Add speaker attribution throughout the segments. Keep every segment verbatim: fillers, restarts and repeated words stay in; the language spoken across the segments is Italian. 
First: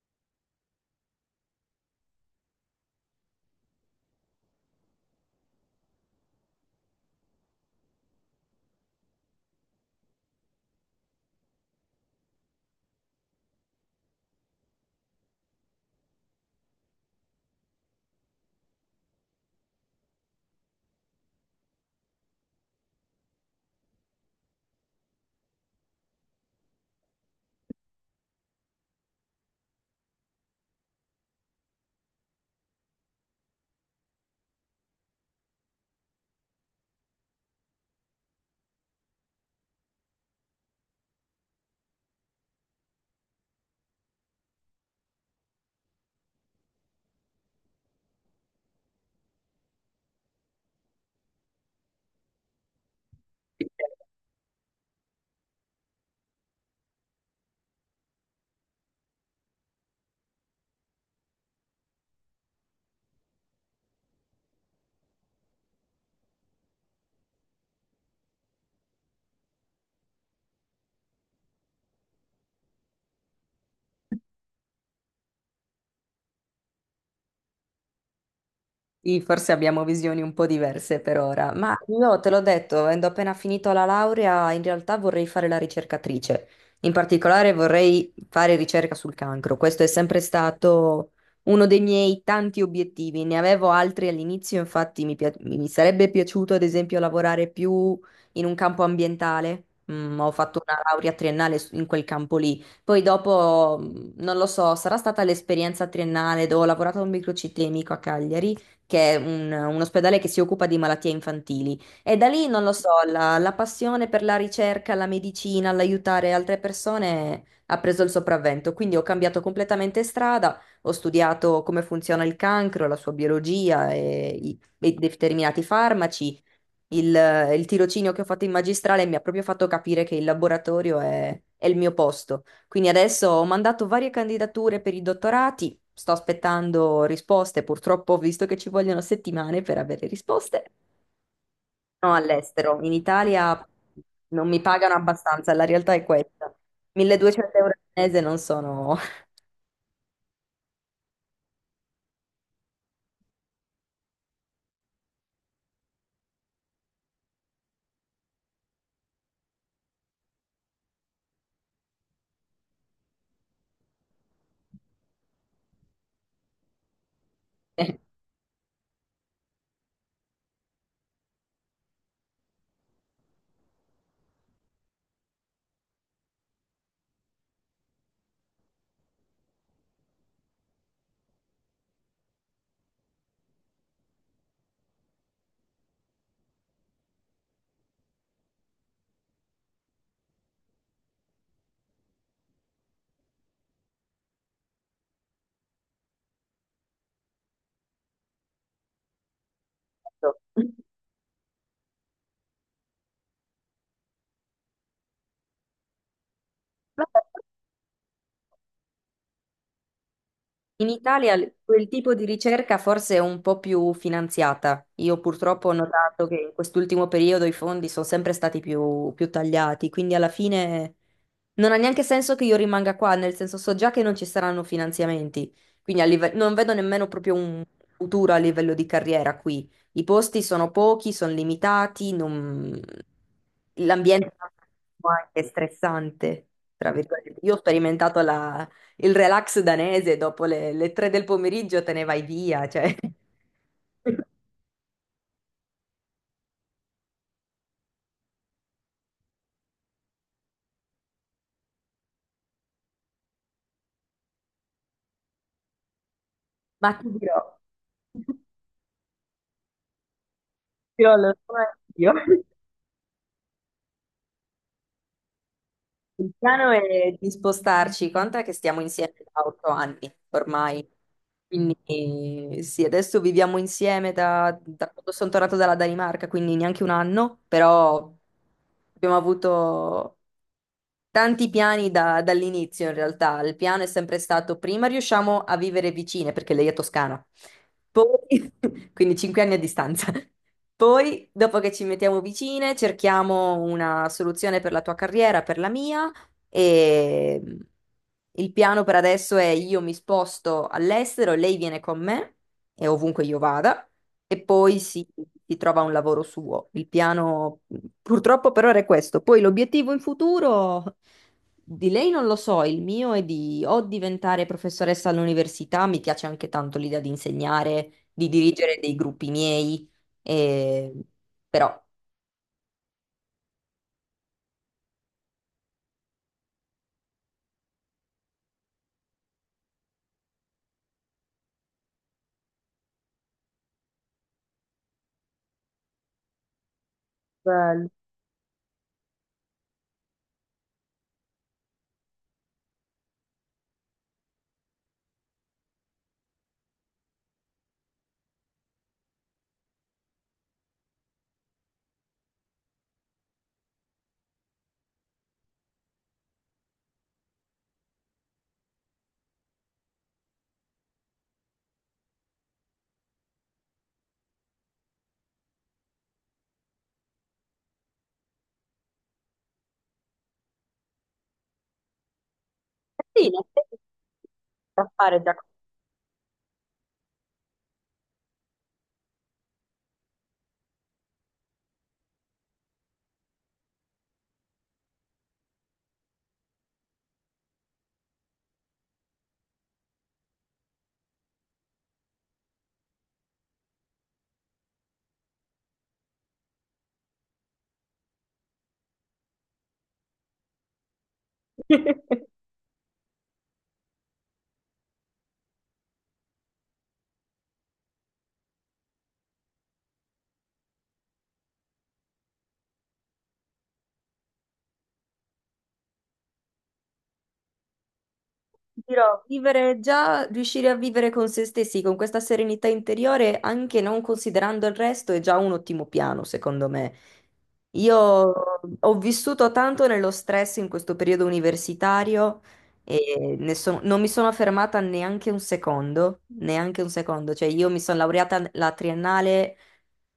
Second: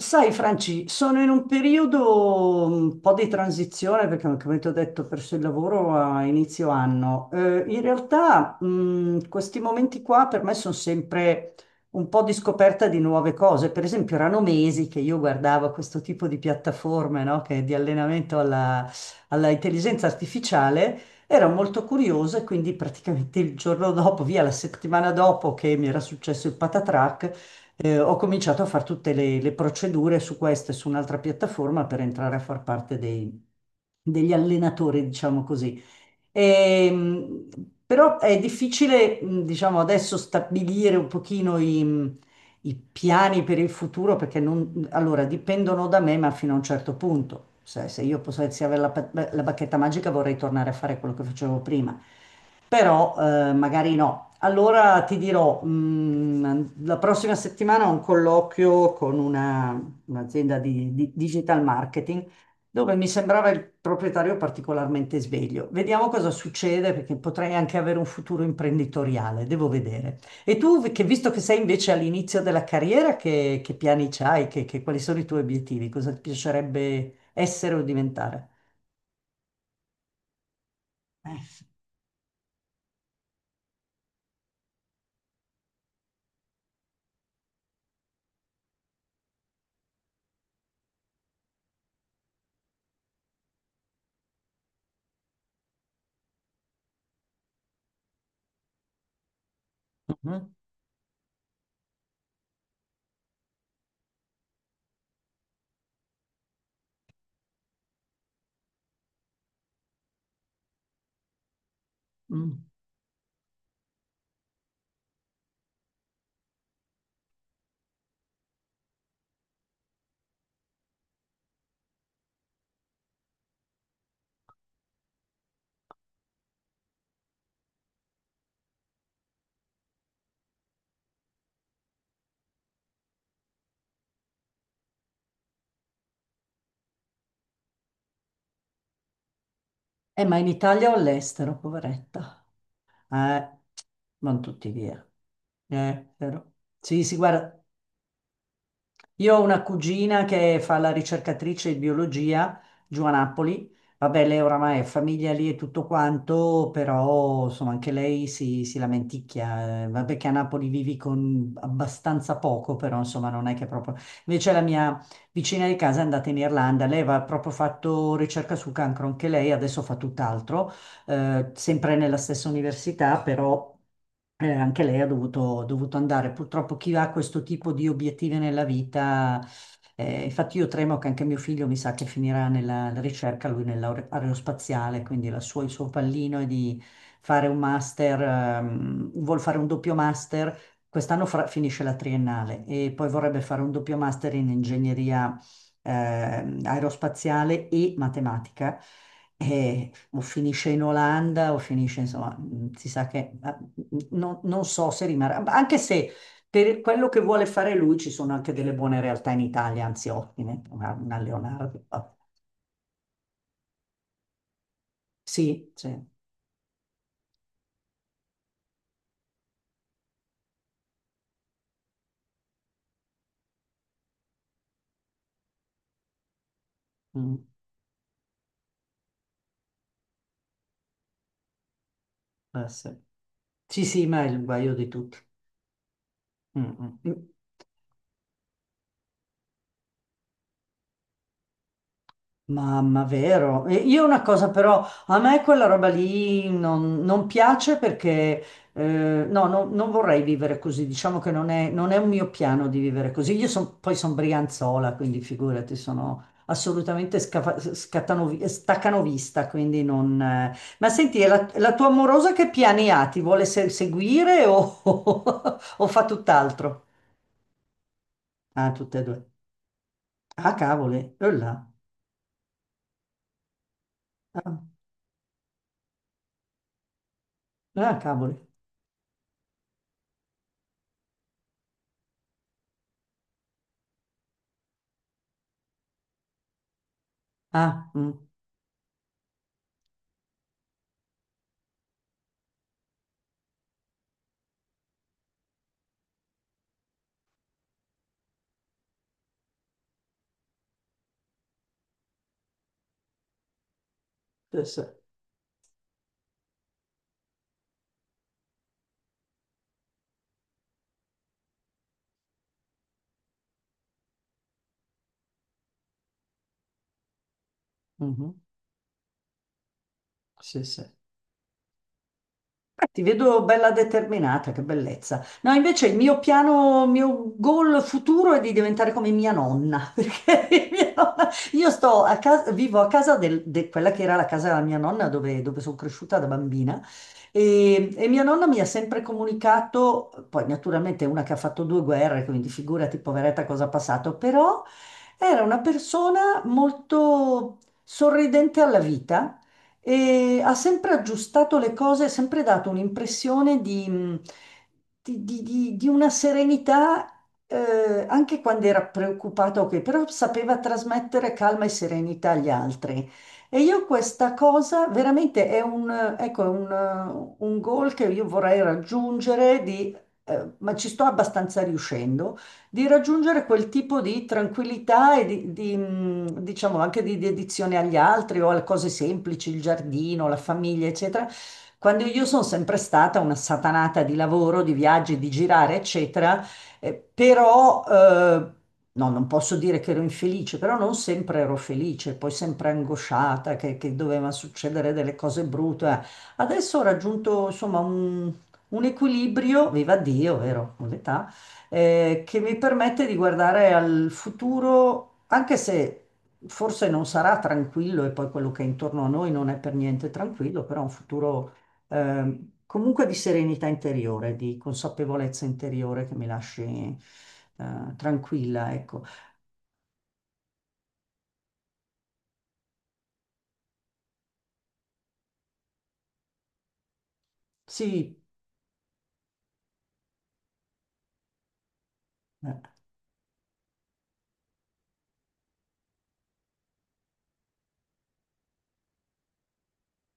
Speaker 1: Sai, Franci, sono in un periodo mm, un po' di transizione perché, come ti ho detto, ho perso il lavoro a inizio anno. Eh, in realtà, mh, questi momenti qua per me sono sempre un po' di scoperta di nuove cose. Per esempio, erano mesi che io guardavo questo tipo di piattaforme, no, che- di allenamento alla, alla intelligenza artificiale. Ero molto curiosa e quindi praticamente il giorno dopo, via la settimana dopo che mi era successo il patatrac, eh, ho cominciato a fare tutte le, le procedure su questa e su un'altra piattaforma per entrare a far parte dei- degli allenatori, diciamo così. Ehm, però è difficile, mh, diciamo, adesso stabilire un pochino i, i piani per il futuro perché non, allora, dipendono da me, ma fino a un certo punto. Se, se io potessi avere la, pa- la bacchetta magica vorrei tornare a fare quello che facevo prima, però eh, magari no. Allora ti dirò, mh, la prossima settimana ho un colloquio con una- un'azienda di, di digital marketing dove mi sembrava il proprietario particolarmente sveglio. Vediamo cosa succede perché potrei anche avere un futuro imprenditoriale, devo vedere. E tu, vi- che visto che sei invece all'inizio della carriera, che, che piani c'hai? Che, che- quali sono i tuoi obiettivi? Cosa ti piacerebbe essere o diventare?
Speaker 2: Sì, forse abbiamo visioni un po' diverse per
Speaker 1: Eh,
Speaker 2: ora,
Speaker 1: sì.
Speaker 2: ma io te l'ho detto, avendo appena finito la laurea, in realtà vorrei fare la ricercatrice. In particolare vorrei fare ricerca sul cancro. Questo è sempre stato uno dei miei tanti obiettivi. Ne avevo altri all'inizio, infatti mi, pia- mi sarebbe piaciuto ad esempio lavorare più in un campo ambientale. Mm, ho
Speaker 1: Mhm,
Speaker 2: fatto una laurea triennale su- in quel campo lì. Poi dopo, mm, non lo so, sarà stata l'esperienza triennale dove ho lavorato a un microcitemico a Cagliari che è un, un ospedale che si occupa di malattie infantili. E da lì,
Speaker 1: mm.
Speaker 2: non lo so, la, la passione per la ricerca, la medicina, l'aiutare altre persone ha preso il sopravvento. Quindi ho cambiato completamente strada, ho studiato come funziona il cancro, la sua biologia e i e determinati farmaci. Il, il tirocinio che ho fatto in magistrale mi ha proprio fatto capire che il laboratorio è, è il mio posto. Quindi adesso ho mandato varie candidature per i dottorati, sto aspettando risposte, purtroppo ho visto che ci vogliono settimane per avere
Speaker 1: Eh, ma in
Speaker 2: risposte.
Speaker 1: Italia o all'estero,
Speaker 2: No,
Speaker 1: poveretta?
Speaker 2: all'estero, in
Speaker 1: Eh,
Speaker 2: Italia
Speaker 1: non
Speaker 2: non mi
Speaker 1: tutti
Speaker 2: pagano
Speaker 1: via.
Speaker 2: abbastanza, la realtà è
Speaker 1: Eh, vero.
Speaker 2: questa.
Speaker 1: Sì, sì,
Speaker 2: 1200
Speaker 1: guarda.
Speaker 2: euro al mese non sono...
Speaker 1: Io ho una cugina che fa la ricercatrice di biologia giù a Napoli. Vabbè, lei oramai è famiglia lì e tutto quanto, però insomma anche lei si, si lamenticchia. Eh, Vabbè che a Napoli vivi con abbastanza poco, però insomma non è che proprio... Invece la mia vicina di casa è andata in Irlanda, lei aveva proprio fatto ricerca sul cancro, anche lei adesso fa tutt'altro, eh, sempre nella stessa università, però eh, anche lei ha dovuto, dovuto andare. Purtroppo chi ha questo tipo di obiettivi nella vita, eh, infatti io tremo che anche mio figlio mi sa che finirà nella ricerca, lui nell'aerospaziale, quindi la sua- il suo pallino è di fare un master, ehm, vuol fare un doppio master, quest'anno fra- finisce la triennale e poi vorrebbe fare un doppio master in ingegneria ehm, aerospaziale e matematica. E o finisce in Olanda o finisce, insomma, mh, si sa che ah, non, non so se rimarrà, ma anche se per quello che
Speaker 2: Vabbè,
Speaker 1: vuole fare lui ci sono anche delle buone realtà in Italia, anzi ottime,
Speaker 2: in
Speaker 1: una, una
Speaker 2: Italia l-
Speaker 1: Leonardo.
Speaker 2: quel
Speaker 1: Vabbè.
Speaker 2: tipo di ricerca forse è un po' più finanziata. Io purtroppo
Speaker 1: Sì,
Speaker 2: ho
Speaker 1: sì,
Speaker 2: notato che in quest'ultimo periodo i fondi sono sempre stati più, più tagliati, quindi alla fine non ha neanche senso che io rimanga qua, nel senso so già che non ci saranno finanziamenti, quindi a live- non vedo nemmeno proprio
Speaker 1: mm,
Speaker 2: un futuro a livello di carriera qui. I posti sono pochi, sono limitati,
Speaker 1: può
Speaker 2: non,
Speaker 1: essere. Sì, sì, ma
Speaker 2: l'ambiente
Speaker 1: è
Speaker 2: è
Speaker 1: il guaio di tutti.
Speaker 2: anche stressante,
Speaker 1: Mm,
Speaker 2: tra
Speaker 1: mm, mm.
Speaker 2: virgolette. Io ho sperimentato la il relax danese dopo le, le tre del pomeriggio te ne vai via, cioè.
Speaker 1: Mamma, vero. E io una cosa però, a me quella roba lì non, non piace perché eh, no, no- non vorrei vivere così, diciamo che non è, non è un mio piano di vivere così. Io son- poi sono brianzola, quindi figurati, sono
Speaker 2: Ma ti
Speaker 1: assolutamente scafa-
Speaker 2: dirò, ti
Speaker 1: scattanovi- staccanovista, quindi non... eh. Ma
Speaker 2: dirò,
Speaker 1: senti, e
Speaker 2: lo
Speaker 1: la,
Speaker 2: so
Speaker 1: la tua
Speaker 2: anch'io.
Speaker 1: amorosa che piani ha? Ti vuole se- seguire o, o fa
Speaker 2: Il piano
Speaker 1: tutt'altro?
Speaker 2: è di spostarci, conta che
Speaker 1: Ah,
Speaker 2: stiamo
Speaker 1: tutte e
Speaker 2: insieme
Speaker 1: due.
Speaker 2: da otto anni
Speaker 1: Ah,
Speaker 2: ormai,
Speaker 1: cavoli. Eh là.
Speaker 2: quindi eh, sì, adesso viviamo insieme da,
Speaker 1: Ah,
Speaker 2: da quando sono tornato dalla Danimarca, quindi neanche un anno,
Speaker 1: ah,
Speaker 2: però
Speaker 1: cavoli.
Speaker 2: abbiamo avuto tanti piani da- dall'inizio in realtà, il piano è sempre stato prima riusciamo a vivere vicine perché lei è toscana,
Speaker 1: Ah, mm.
Speaker 2: poi quindi cinque anni a distanza, poi dopo che ci mettiamo vicine cerchiamo una soluzione per la tua carriera, per la mia e il piano per adesso è io mi sposto all'estero, lei viene con me e ovunque io vada. E
Speaker 1: Sì,
Speaker 2: poi
Speaker 1: sì.
Speaker 2: si, si trova un lavoro suo. Il piano mh, purtroppo per ora è questo. Poi l'obiettivo in futuro di lei non lo so, il mio è di o diventare professoressa all'università, mi piace anche tanto l'idea di insegnare, di
Speaker 1: Mhm.
Speaker 2: dirigere dei gruppi miei,
Speaker 1: Sì, sì.
Speaker 2: e- però
Speaker 1: Beh, ti vedo bella determinata, che bellezza. No, invece il mio piano, il mio goal futuro è di diventare come mia nonna, perché mia nonna- io sto a casa, vivo a casa del- de quella che era la casa della mia nonna dove, dove sono cresciuta da bambina
Speaker 2: bello.
Speaker 1: e, e mia nonna mi ha sempre comunicato, poi naturalmente è una che ha fatto due guerre, quindi figurati poveretta cosa ha passato, però era una persona molto sorridente alla vita e ha sempre aggiustato le cose, ha sempre dato un'impressione di, mh, di- di- di- di una serenità, eh, anche quando era preoccupato, ok, però sapeva trasmettere calma e serenità agli altri. E io questa cosa veramente è un, eh, ecco, è un, eh, un goal che io vorrei raggiungere, di, eh, ma ci sto abbastanza riuscendo di
Speaker 2: Sì, in
Speaker 1: raggiungere quel
Speaker 2: effetti si
Speaker 1: tipo di
Speaker 2: può
Speaker 1: tranquillità
Speaker 2: fare
Speaker 1: e
Speaker 2: già.
Speaker 1: di, di, mh, diciamo anche di dedizione agli altri o alle cose semplici, il giardino, la famiglia, eccetera. Quando io sono sempre stata una satanata di lavoro, di viaggi, di girare, eccetera, eh, però eh, no, non posso dire che ero infelice, però non sempre ero felice, poi sempre angosciata che, che doveva succedere delle cose brutte. Eh. Adesso ho raggiunto insomma un, un equilibrio, viva Dio, vero? Con l'età eh, che mi permette di guardare al futuro, anche se forse non sarà tranquillo e poi quello che è intorno a noi non è per niente tranquillo, però un futuro ehm, comunque di serenità interiore, di consapevolezza interiore che mi lasci eh, tranquilla, ecco.
Speaker 2: Dirò, vivere già, riuscire a vivere con se stessi, con questa serenità interiore, anche non considerando il resto, è già un ottimo piano, secondo me. Io
Speaker 1: Sì,
Speaker 2: ho vissuto tanto nello stress in questo periodo universitario
Speaker 1: eh,
Speaker 2: e ne sono- non mi sono fermata neanche un secondo, neanche un secondo. Cioè, io mi sono laureata la triennale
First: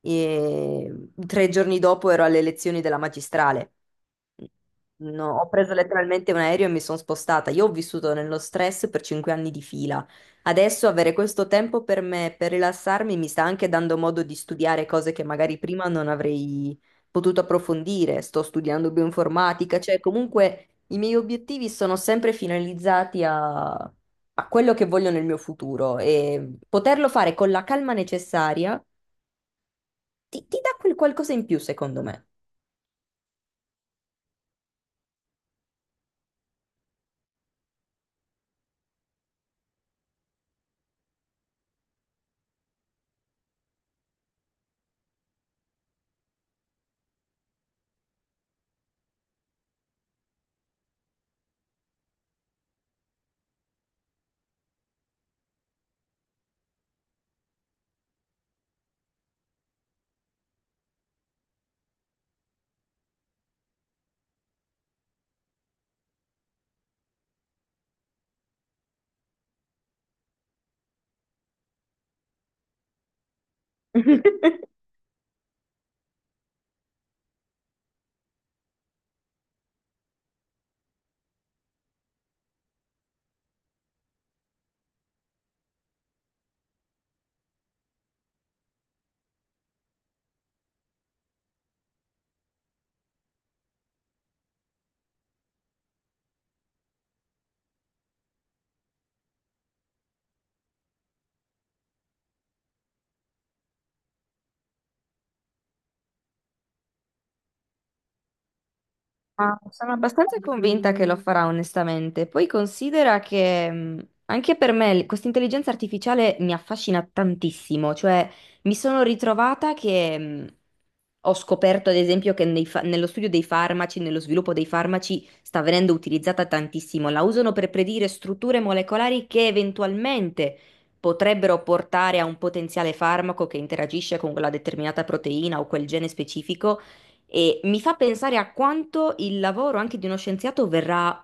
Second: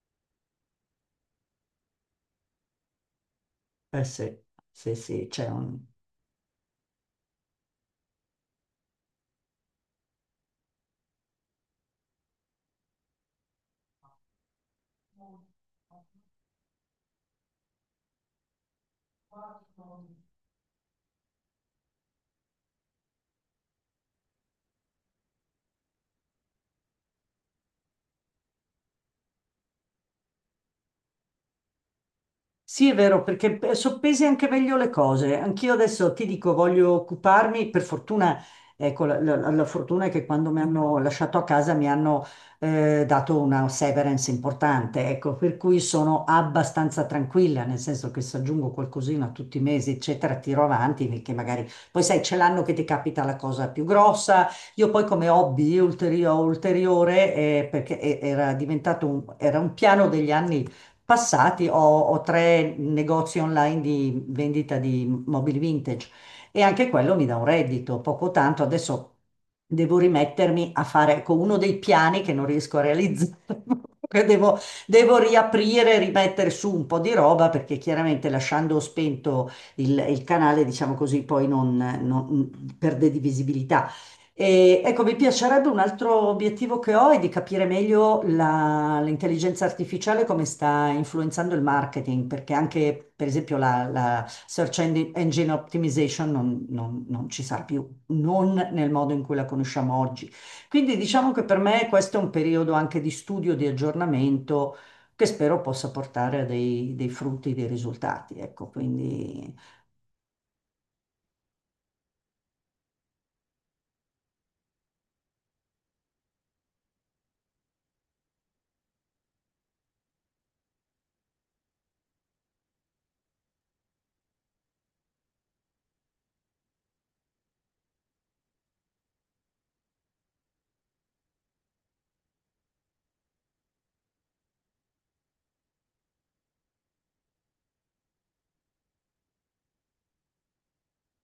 Speaker 2: e tre giorni dopo ero alle lezioni della magistrale.
Speaker 1: eh sì, sì, sì,
Speaker 2: No,
Speaker 1: c'è
Speaker 2: ho preso
Speaker 1: un...
Speaker 2: letteralmente un aereo e mi sono spostata. Io ho vissuto nello stress per cinque anni di fila. Adesso avere questo tempo per me, per rilassarmi, mi sta anche dando modo di studiare cose che magari prima non avrei potuto approfondire. Sto studiando bioinformatica, cioè comunque i miei obiettivi sono sempre finalizzati a, a quello che voglio nel mio futuro e poterlo fare con la calma necessaria ti, ti dà quel qualcosa in più, secondo me.
Speaker 1: Sì, è vero, perché eh, soppesi anche meglio le cose. Anch'io adesso ti dico, voglio occuparmi, per fortuna, ecco, la, la- la fortuna è che quando mi hanno lasciato a casa mi hanno eh, dato una severance importante, ecco, per cui sono abbastanza tranquilla, nel senso che se aggiungo qualcosina tutti i mesi, eccetera, tiro avanti, perché magari poi sai, c'è l'anno che ti capita la cosa più grossa. Io poi come hobby ulterio- ulteriore, eh, perché e- era diventato un, era un piano degli anni passati ho, ho tre negozi online di vendita di mobili vintage e anche quello mi dà un reddito, poco tanto. Adesso devo rimettermi a fare, ecco, uno dei piani che non riesco a realizzare. Che devo, devo riaprire, rimettere su un po' di roba perché chiaramente lasciando spento il, il canale, diciamo così, poi non, non- perde di visibilità. E, ecco, mi piacerebbe un altro obiettivo che ho è di capire meglio la- l'intelligenza artificiale come sta influenzando il marketing, perché anche, per esempio, la, la search engine engine optimization non, non- non ci sarà più, non nel modo in cui la conosciamo oggi. Quindi diciamo che per me questo è un periodo anche di studio, di aggiornamento, che spero possa portare a dei, dei frutti, dei risultati. Ecco, quindi
Speaker 2: Ma sono abbastanza convinta che lo farà, onestamente. Poi considera che mh, anche per me l- questa intelligenza artificiale mi affascina tantissimo, cioè mi sono ritrovata che mh, ho scoperto, ad esempio, che nei fa- nello studio dei farmaci, nello sviluppo dei farmaci, sta venendo utilizzata tantissimo. La usano per predire strutture molecolari che eventualmente potrebbero portare a un potenziale farmaco che interagisce con quella determinata proteina o quel gene specifico e mi fa pensare a quanto il lavoro anche di uno scienziato verrà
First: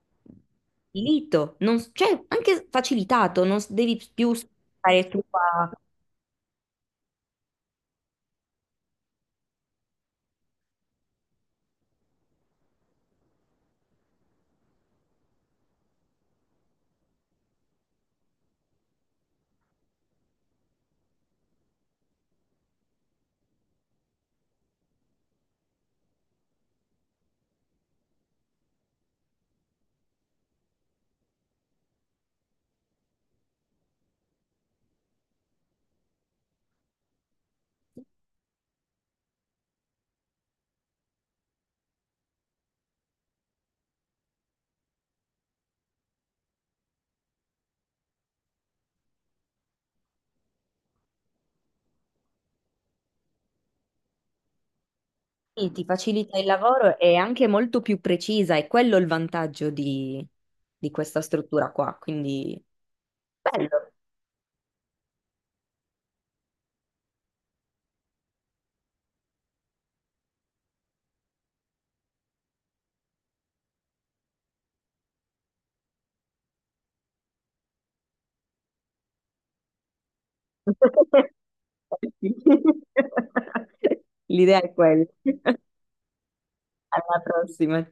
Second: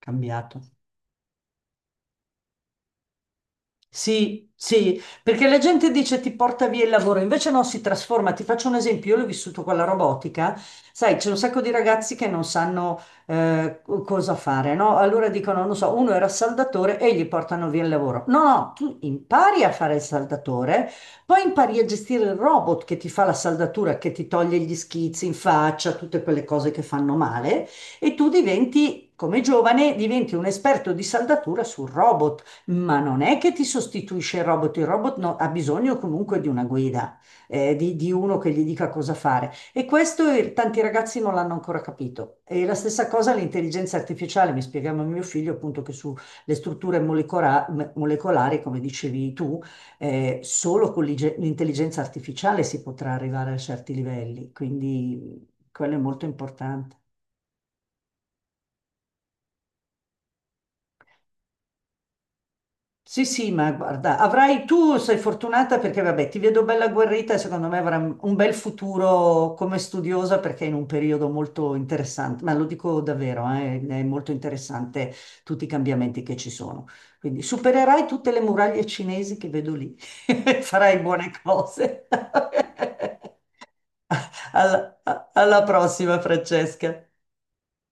Speaker 1: cambiato.
Speaker 2: facilito, non, s- cioè anche facilitato, non s- devi più
Speaker 1: Sì, sì,
Speaker 2: stare tu
Speaker 1: perché la
Speaker 2: a...
Speaker 1: gente dice ti porta via il lavoro, invece no, si trasforma. Ti faccio un esempio, io l'ho vissuto con la robotica, sai, c'è un sacco di ragazzi che non sanno eh, co- cosa fare, no? Allora dicono, non so, uno era saldatore e gli portano via il lavoro. No, no, tu impari a fare il saldatore, poi impari a gestire il robot che ti fa la saldatura, che ti toglie gli schizzi in faccia, tutte quelle cose che fanno male, e tu diventi, come giovane, diventi un esperto di saldatura sul robot ma non è che ti sostituisce il robot, il robot no- ha bisogno comunque di una guida, eh, di, di uno che gli dica cosa fare. E questo eh, tanti ragazzi non l'hanno ancora capito. E la stessa cosa l'intelligenza artificiale, mi spiegava mio figlio appunto che sulle strutture molecora- me- molecolari, come dicevi tu, eh, solo con l'ige- l'intelligenza artificiale si potrà arrivare a certi livelli, quindi
Speaker 2: Sì, ti
Speaker 1: quello è molto
Speaker 2: facilita il
Speaker 1: importante.
Speaker 2: lavoro e è anche molto più precisa, è quello il vantaggio di, di questa struttura qua, quindi
Speaker 1: Sì, sì,
Speaker 2: bello.
Speaker 1: ma guarda, avrai tu sei fortunata perché vabbè, ti vedo bella agguerrita e secondo me avrai un bel futuro come studiosa perché è in un periodo molto interessante, ma lo dico davvero, eh, è molto interessante tutti i cambiamenti che ci sono. Quindi supererai tutte le muraglie cinesi che vedo lì, farai buone cose.
Speaker 2: Sì. L'idea è
Speaker 1: alla
Speaker 2: quella.
Speaker 1: Alla prossima, Francesca.
Speaker 2: Alla prossima.